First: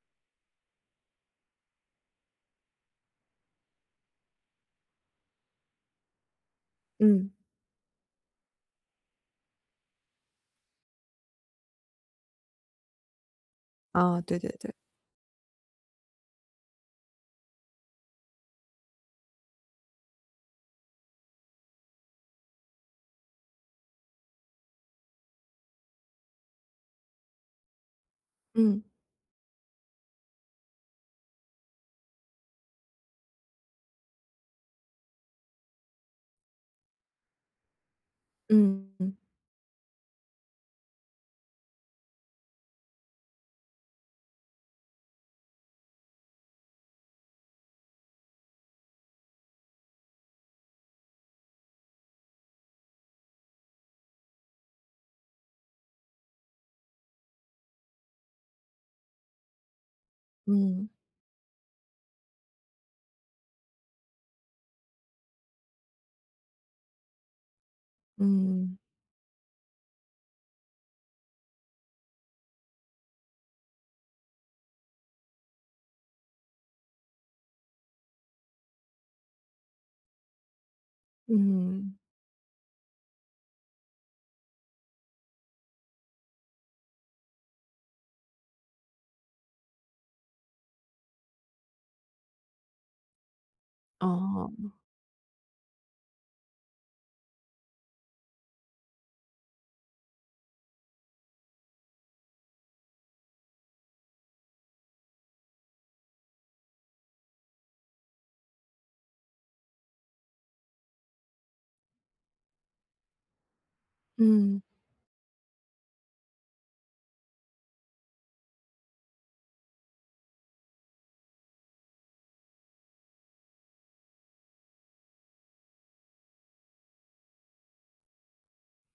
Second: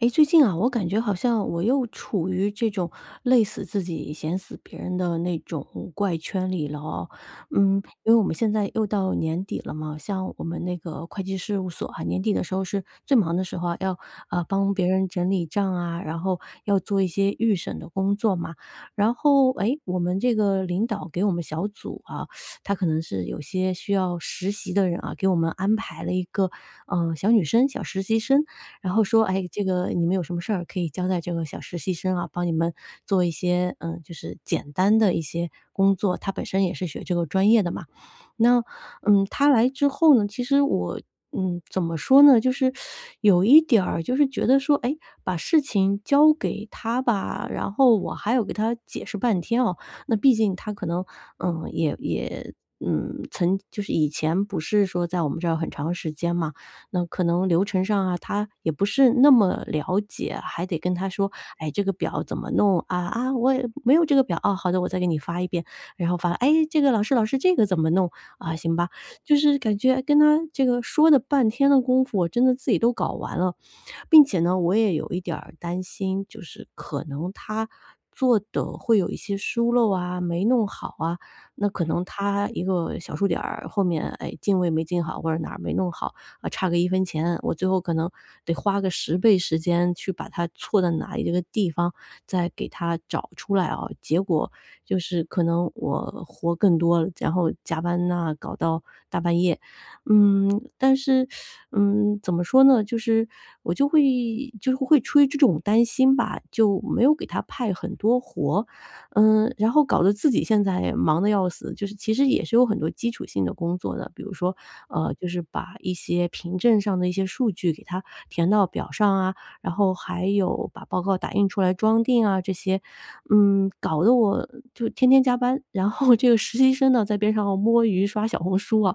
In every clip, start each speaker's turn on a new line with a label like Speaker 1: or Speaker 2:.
Speaker 1: 诶，最近啊，我感觉好像我又处于这种累死自己、闲死别人的那种怪圈里了哦。
Speaker 2: 嗯，
Speaker 1: 因为我们现在又到年底了嘛，像我们那个会计事务所啊，年底的时候是最忙的时候啊，要
Speaker 2: 啊，对对
Speaker 1: 帮
Speaker 2: 对，
Speaker 1: 别人整理账啊，然后要做一些预审的工作嘛。然后诶，我们这个领导给我们小组啊，他可能是有些需要实习的人啊，给我们安排了一个小女生、小实习生。
Speaker 2: 嗯
Speaker 1: 然后说，哎，这个你们有什么事儿可以交代这个小实习生啊，帮你们做一些就是简单的一些工作。他本身也是学这个专业的嘛。那
Speaker 2: 嗯嗯
Speaker 1: 他来之后呢，其实我怎么说呢，就是有一点儿就是觉得说，哎，把事情交给他吧，然后我还要给他解释半天哦。那毕竟他可能嗯，也也。嗯，曾就是以前不是说在我们这儿很长时间嘛，那可能流程上啊，他也不是那么了解，还得
Speaker 2: 嗯
Speaker 1: 跟他说，哎，这个表怎么弄啊？啊，我也没有这个表啊，好的，我再给你发一遍，然后发，哎，这个老师，老师这个怎么弄啊？行
Speaker 2: 嗯
Speaker 1: 吧，就是感觉跟他这个说的半天的功夫，我真的自己都搞完了，并且呢，我也有一点儿担心，就是可能他做的会有一些疏漏啊，没弄好啊，那可
Speaker 2: 嗯，
Speaker 1: 能他一个小数点儿后面，哎，进位没进好，或者哪儿没弄好，啊，差个一分钱，我最后可能得花个10倍时间去把它错在哪一个地方，再给它找出来啊。结
Speaker 2: 哦，
Speaker 1: 果就是可能我活更多了，然后加班呐，搞到大半夜。嗯，但是，怎么说呢，就是我就会出于这种担心吧，就没有给他派很多活。嗯，然后搞得自己现在忙得要死，就是其实也是有很多基础性的工作的，比如说，
Speaker 2: 嗯，
Speaker 1: 就是把一些凭证上的一些数据给它填到表上啊，然后还有把报告打印出来装订啊这些，搞得我就天天加班，然后这个实习生呢在边上摸鱼刷小红书啊，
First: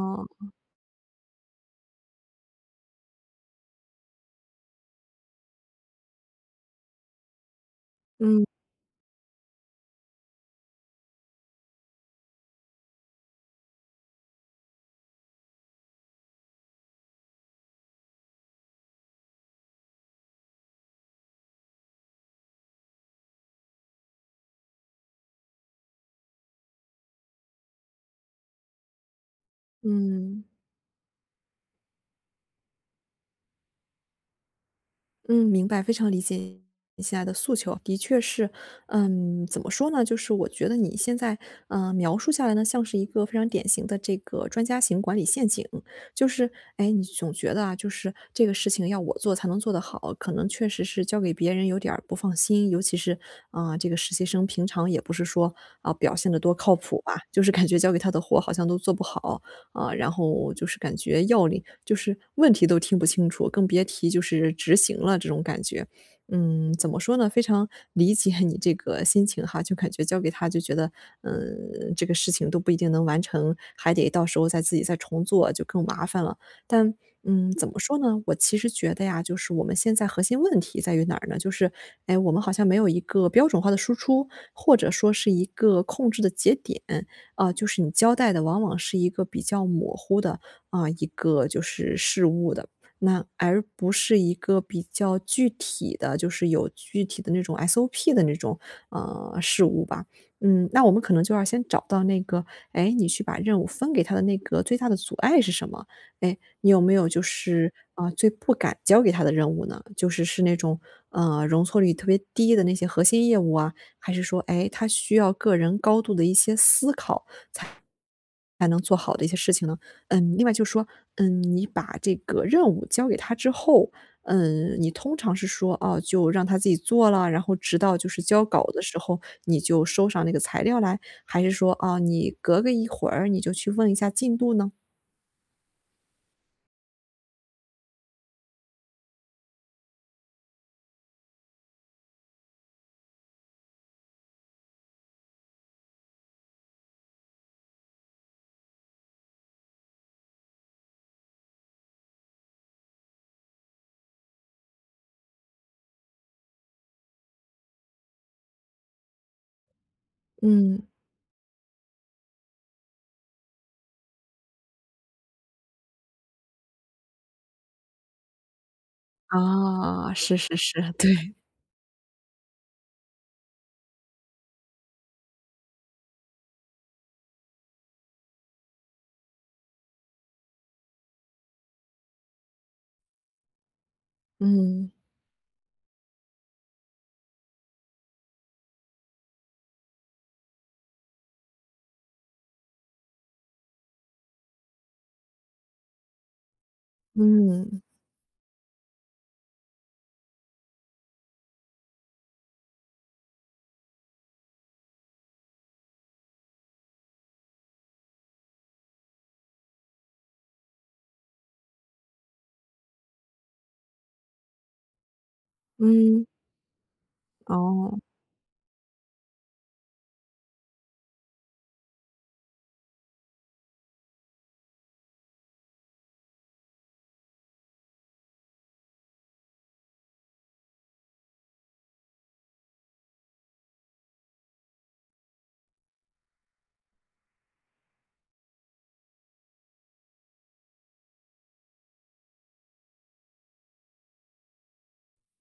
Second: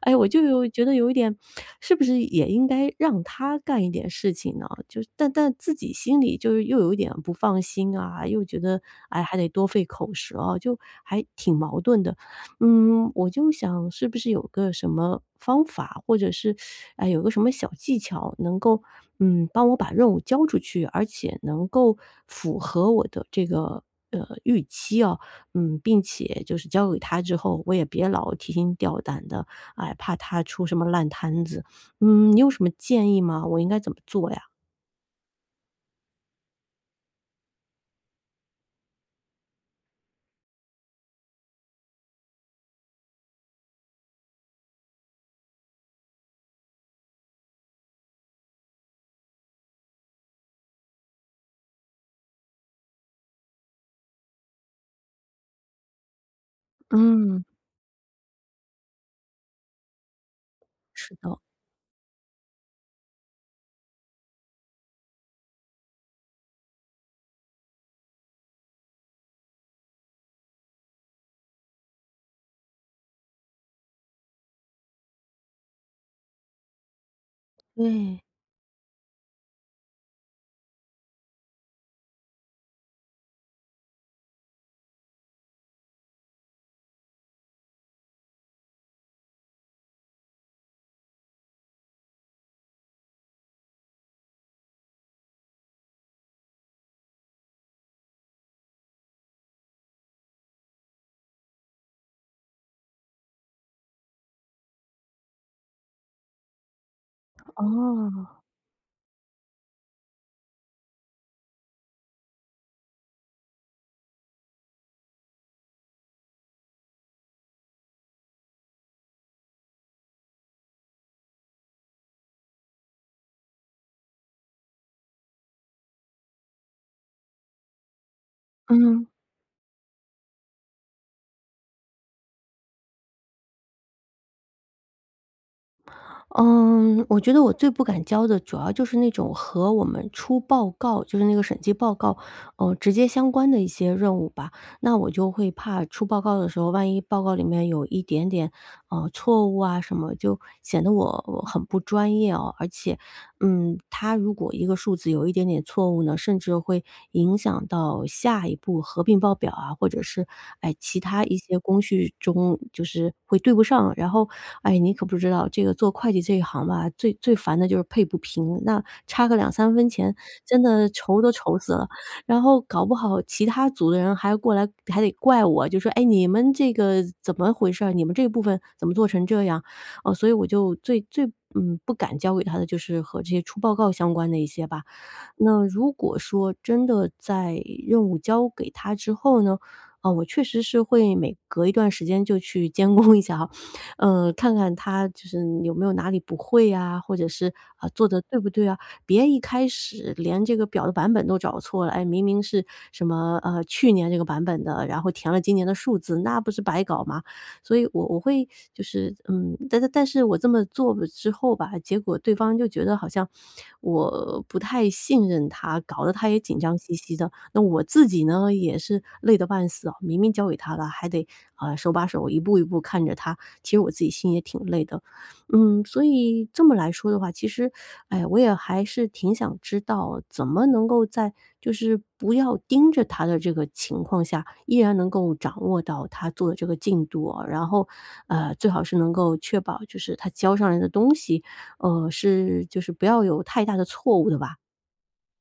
Speaker 1: 哎，我就有觉得有一点，是不是也应该让他干一点事情呢？就是但自己心里就是又有一点不放心啊，又
Speaker 2: 嗯
Speaker 1: 觉得哎还得多费口舌啊，就还挺矛盾的。嗯，我就想是不是有个什么方法，或者是哎有个什么小技巧，能够帮我把任务交出去，而且能够符合我的这个预期啊，嗯，并且就是交给他之后，我也别老提心吊胆的，哎，怕他
Speaker 2: 嗯。
Speaker 1: 出什么烂摊子。嗯，你有什么建议吗？我应该怎么做呀？
Speaker 2: 嗯，明白，非常理解你现在的诉求。的确是，嗯，怎么说呢？就是我觉得你现在，描述下来呢，像是一个非常典型的这个专家型管理陷阱。就是，哎，你总觉得啊，就是这个事情要我做才能做得好，可能确实是交给别人有点儿不放心。尤其是，这个实习生平常也不是说表现得多靠谱吧，就
Speaker 1: 嗯，
Speaker 2: 是感觉交给他的活好像都做不好。啊，然后就是感
Speaker 1: 是
Speaker 2: 觉
Speaker 1: 的。
Speaker 2: 要领就是问题都听不清楚，更别提就是执行了这种感觉。嗯，怎么说呢？非常理解你这个心情哈，就感觉交给他就觉得，嗯，这个事情都不一定能完成，还得到时候再自己再重做，就更麻烦了。但，嗯，怎么说
Speaker 1: 对。
Speaker 2: 呢？我其实觉得呀，就是我们现在核心问题在于哪儿呢？就是，哎，我们好像没有一个标准化的输出，或者说是一个控制的节点。啊，就是你交代的往往是一个比较模糊的，啊，一个就是事物的，那而不是一个比较具体的，就是有具体的那种 SOP 的那种，事物吧。嗯，那我们可能就要先找到那个，哎，你去把任务分给他的那个最大的阻碍是什么？哎，你有没有就是，啊，最
Speaker 1: 哦。
Speaker 2: 不敢交给他的任务呢？就是是那种，呃，容错率特别低的那些核心业务啊，还是说，哎他需要个人高度的一些思考才能做好的一些事情呢？嗯，另外就是说，嗯，你把这个任务交给他之后，嗯，你通常是说，哦，就让他自己做了，然后直到就是交稿的时
Speaker 1: 嗯
Speaker 2: 候，你就收上那个材料来，还是说，啊，你隔个一会儿你就去问一下进度呢？
Speaker 1: 嗯。我觉得我最不敢交的，主要就是那种和我们出报告，就是那个审计报告，直接相关的一些任务吧。那我就会怕出报告的时候，万一报告里面有一点点错误啊什么，就显得我很不专业哦。而且他如果一个数字有一点点错误呢，甚至会影响到下一步合并报表啊，或者是，哎，
Speaker 2: 嗯，
Speaker 1: 其他一些工序中就是会对不上。然后，哎，你可不知道这个做会计这一行吧，最最烦的就是配不平，那差个两三分
Speaker 2: 啊，
Speaker 1: 钱，
Speaker 2: 是是
Speaker 1: 真的
Speaker 2: 是，
Speaker 1: 愁都
Speaker 2: 对，
Speaker 1: 愁死了。然后搞不好其他组的人还过来还得怪我，就说：“哎，你们这个怎么回事儿？你们这部分怎么做成这样？”哦，所以我就最最不敢交给他的就是和这些出报告相关的一些吧。
Speaker 2: 嗯，
Speaker 1: 那如果说真的在任务交给他之后呢，啊，我确实是会每隔一段时间就去监工一下哈，看看他就是有没有哪里不会啊，或者是，
Speaker 2: 嗯，
Speaker 1: 啊，做的对不对啊。别一开始连这个表的版本都找错了，哎，明明是什么，去年这个版本的，然后填了今年的数字，那不是白搞吗？所以我会但是，但是我这么做了之后吧，结果对方就觉得好像我不太信任他，搞得
Speaker 2: 嗯。
Speaker 1: 他也紧张兮兮的。那我
Speaker 2: 哦。
Speaker 1: 自己呢，也是累得半死啊，明明交给他了，还得手把手一步一步看着他，其实我自己心也挺累的。嗯，所以这么来说的话，其实，哎，我也还是挺想知道怎么能够在就是不要盯着他的这个情况下，依然能够掌握到他做的这个进度啊，然后，最好是能够确保就是他交上来的东西，是就是不要有太大的错误的吧？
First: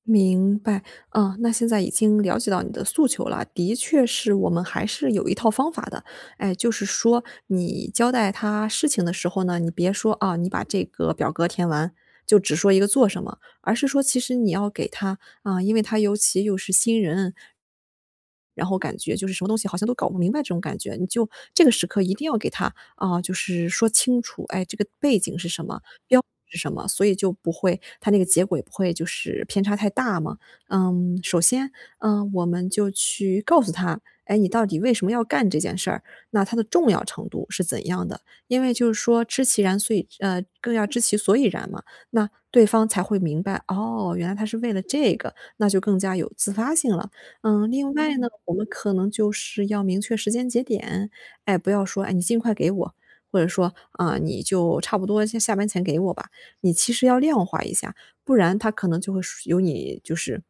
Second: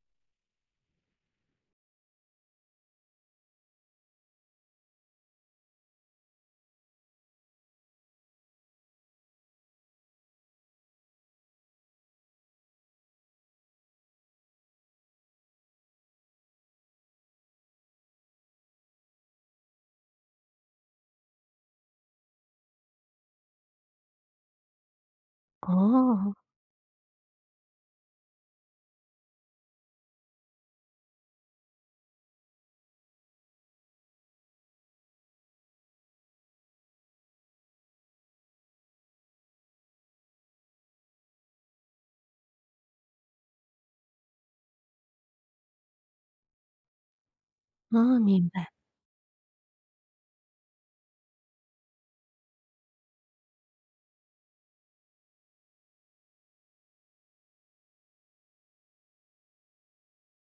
Speaker 2: 明白，嗯，那现在已经了解到你的诉求了，的确是我们还是有一套方法的。哎，就是说你交代他事情的时候呢，你别说啊，你把这个表格填完，就只说一个做什么，而是说其实你要给他啊，因为他尤其又是新人，然后感觉就是什么东西好像都搞不明白这种感觉，你就这个时刻一定要给他就是说清楚，哎，这个背景是什么，标
Speaker 1: 哦。
Speaker 2: 是什么，所以就不会它那个结果也不会就是偏差太大嘛。嗯，首先，嗯，我们就去告诉他，哎，你到底为什么要干这件事儿？那它的重要程度是怎样的？因为就是说知其然，所以更要知其所以然嘛。那对方才会明白，哦，原来他是为了这个，那就更加有自发性了。嗯，另外
Speaker 1: 啊，
Speaker 2: 呢，嗯
Speaker 1: 明
Speaker 2: 我们
Speaker 1: 白。
Speaker 2: 可能就是要明确时间节点，哎，不要说，哎，你尽快给我，或者说，啊，你就差不多先下班前给我吧。你其实要量化一下，不然他可能就会是有你就是，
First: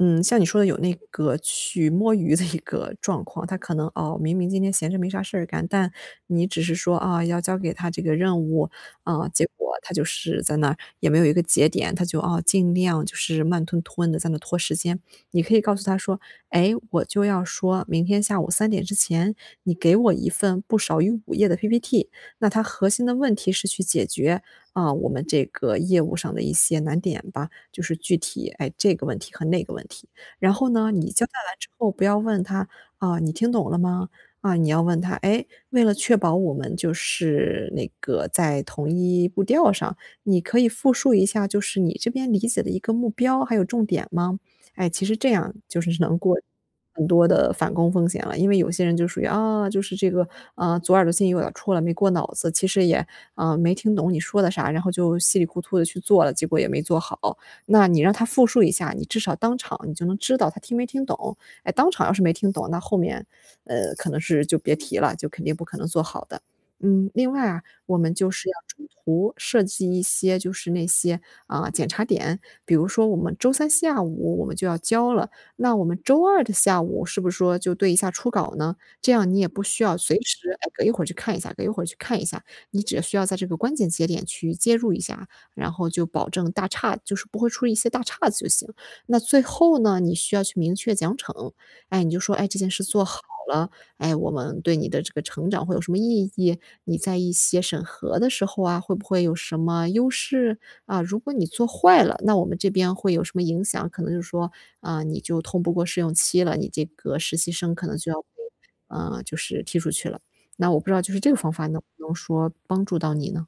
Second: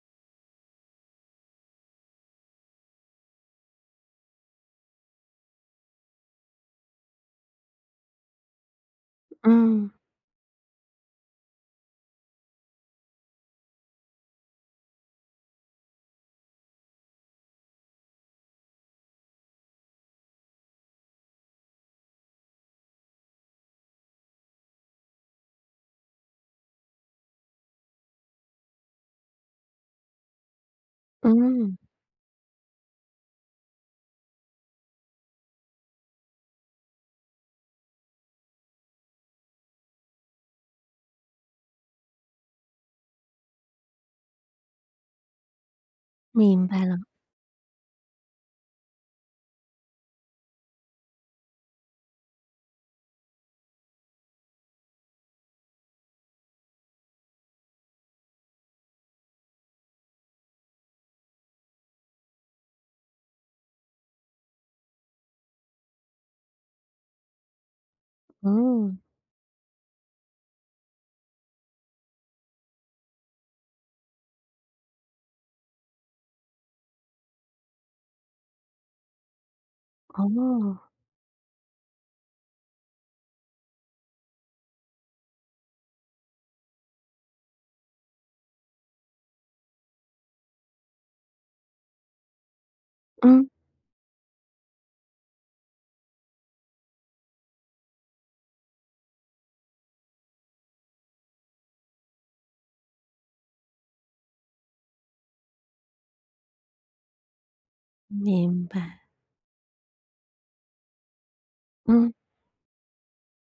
Speaker 2: 嗯，像你说的有那个去摸鱼的一个 状况，他可能哦，明明今天闲着没啥事儿干，但你只是说啊，要交给他这个任务，啊，结果
Speaker 1: 嗯。
Speaker 2: 他就是在那儿也没有一个节点，他就啊尽量就是慢吞吞的在那拖时间。你可以告诉他说，哎，我就要说明天下午3点之前，你给我一份不少于5页的 PPT。那它核心的问题是去解决，啊，我们这个业务上的一些难点吧，就是具体，哎，这个问题和那个问题。然后呢，你交代完之
Speaker 1: 嗯，
Speaker 2: 后不要问他，啊，你听懂了吗？啊，你要问他，哎，为了确保我们就是那个在同一步调上，你可以复述一下就是你这边理解的一个目标还有重点吗？哎，其实这样就是能过
Speaker 1: 明白了。
Speaker 2: 很多的反攻风险了。因为有些人就属于啊，就是这个啊，左耳朵进右耳朵出了，没过脑子，其实也没听懂你说的啥，然后就稀里糊涂的去做了，结果也没做好。那你让他复述一下，你至少当场你就能知道他听没听懂。哎，当场要是没听懂，那后面可能是就别提了，就肯定不可能做好的。嗯，另外啊，我们就是要中
Speaker 1: 嗯。
Speaker 2: 途设计一些，就是那些检查点，比如说我们周三下午我们就要交了，那我们周二的下午是不是说就对一下初稿呢？这样你也不需要随时，哎，
Speaker 1: 哦。
Speaker 2: 隔一会儿去看一下，隔一会儿去看一下，你只需要在这个关键节点去接入一下，然后就保证就是不会出一些大岔子就行。那最后呢，你需要去明确奖惩，哎，你就说，哎，这件事做好
Speaker 1: 嗯，
Speaker 2: 了，哎，我们对你的这个成长会有什么意义？你在一些审核的时候啊，会不会有什么优势？啊，如果你做坏了，那我们这边会有什么影响？可能就是说，啊，你就通不过试用期了，你这个实习生可能就要被，
Speaker 1: 明白。
Speaker 2: 就是踢出去了。那我不知道就是这个方法能不
Speaker 1: 嗯。
Speaker 2: 能说帮助到你呢？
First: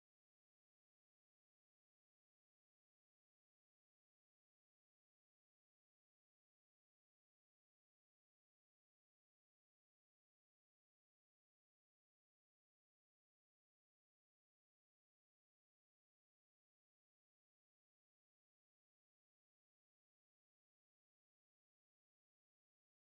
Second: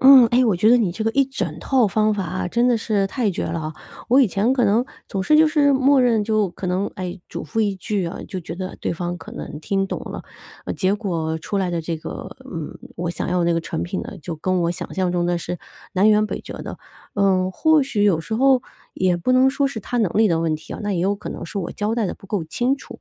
Speaker 1: 嗯，哎，我觉得你这个一整套方法啊，真的是太绝了啊。我以前可能总是就是默认就可能哎嘱咐一句啊，就觉得对方可能听懂了，结果出来的这个我想要的那个成品呢，就跟我想象中的是南辕北辙的。嗯，或许有时候也不能说是他能力的问题啊，那也有可能是我交代的不够清楚。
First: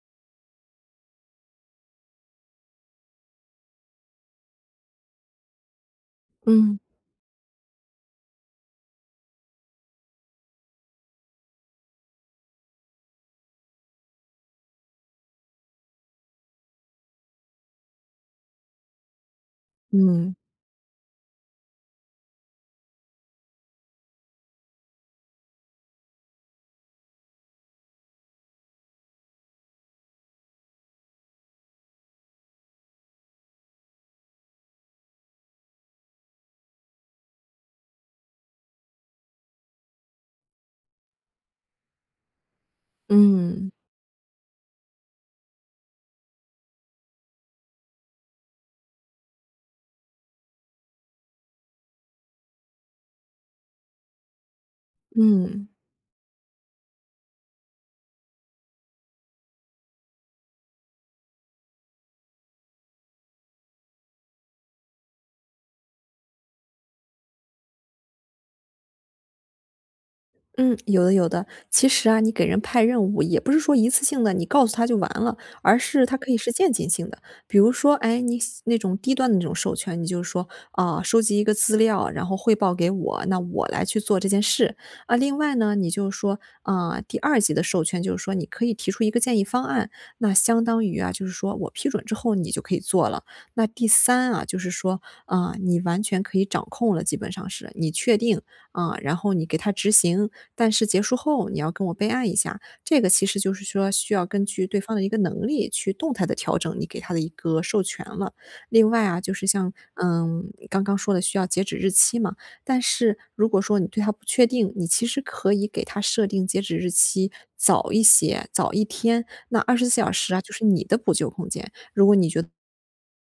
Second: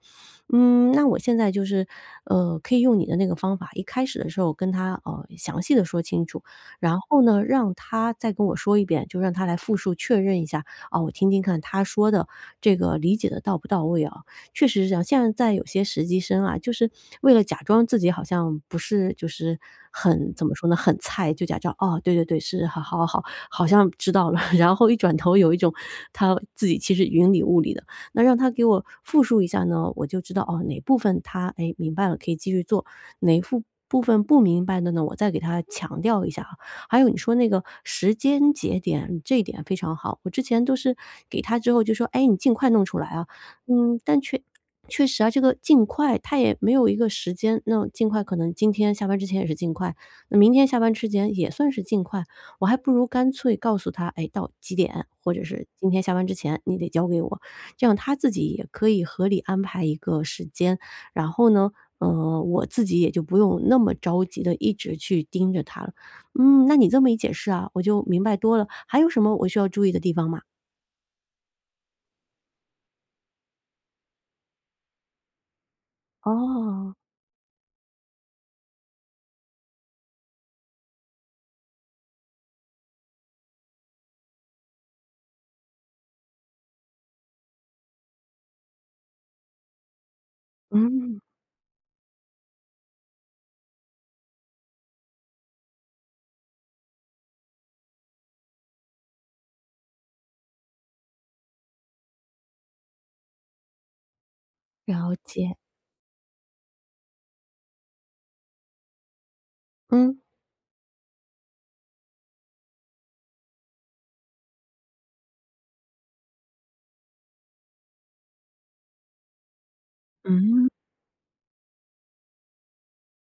Speaker 1: 嗯，那我现在就是，可以用你的那个方法，一开始的时候跟他详细的说清楚，
Speaker 2: 嗯
Speaker 1: 然后呢，让他再跟我说一遍，就让他来复述确认一下，啊，我听听看他说的这个理解的到不到位啊。确实是这样，现在有些实习生啊，就是为了假装自己好像不是就是很
Speaker 2: 嗯
Speaker 1: 怎么说呢，很菜，就假装哦，对对对，是，好好好，好像知道了，然后一转头有一种他自己其实云里雾里的。那让他给我复述一下呢，我就知道哦哪部分他哎明白了可以继续做，哪副部分不明白的呢，我再给他强调一下。还有你说那个时间节点，这一点非常好。我之前都是给他之后就说：“哎，你尽快弄出来啊。”
Speaker 2: 嗯
Speaker 1: 嗯，但确实啊，这个尽快他也没有一个时间，那尽快可能今天下班之前也是尽快，那明天下班之前也算是尽快。我还不如干脆告诉他：“哎，到几点，或者是
Speaker 2: 嗯。
Speaker 1: 今天下班之前你得交给我。”这样他自己也可以合理安排一个时间，然后呢，我自己也就不用那么着急的一直去盯着他了。嗯，那你这么一解释啊，我就明白多了。还有什么我需要注意的地方吗？
Speaker 2: 嗯，有的有的。其实啊，你给人派任务也不是说一次性的，你告诉他就完了，而是它可以是渐进
Speaker 1: 哦。
Speaker 2: 性的。比如说，哎，你喜那种低端的那种授权，你就是说收集一个资料，然后汇报给我，那我来去做这件事啊。另外呢，你就是说第二级的授权就是说你可以提出一个建议方案，那相当于啊，
Speaker 1: 嗯，
Speaker 2: 就是说我批准之后你就可以做了。那第三啊，就是说你完全可以掌控了，基本上是你确定然后你给他执行，但是结束后你要跟我备案一下。这个其实就是说需要根据对方的一
Speaker 1: 了
Speaker 2: 个能
Speaker 1: 解。
Speaker 2: 力去动态的调整你给他的一个授权了。另外啊，就是像，
Speaker 1: 嗯。
Speaker 2: 嗯，刚刚说的需要截止日期嘛，但是如果说你对他不确定，你其实可以给他设定截止日期早一些，早一天，那24小时啊，就是你的补救空间。如果你觉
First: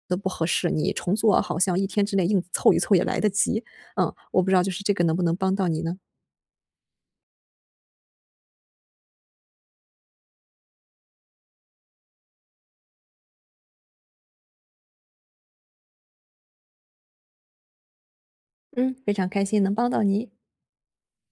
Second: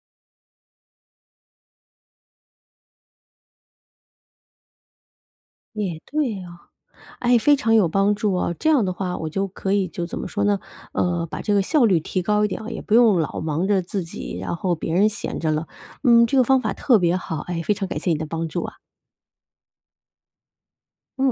Speaker 2: 得不合适，你重做好像一天之内硬凑一凑也来得及。嗯，我不知道就是这个能不能帮到你呢？
Speaker 1: 也对哦。哎，非常有帮助哦。这样的话，我就可以就怎么说呢？把这个效率提高一点啊，也不用老忙着自己，然后别人闲着了。嗯，这个方法特别好，哎，非常感谢你的帮助啊。
Speaker 2: 嗯，非常开心能帮到你。
Speaker 1: 嗯。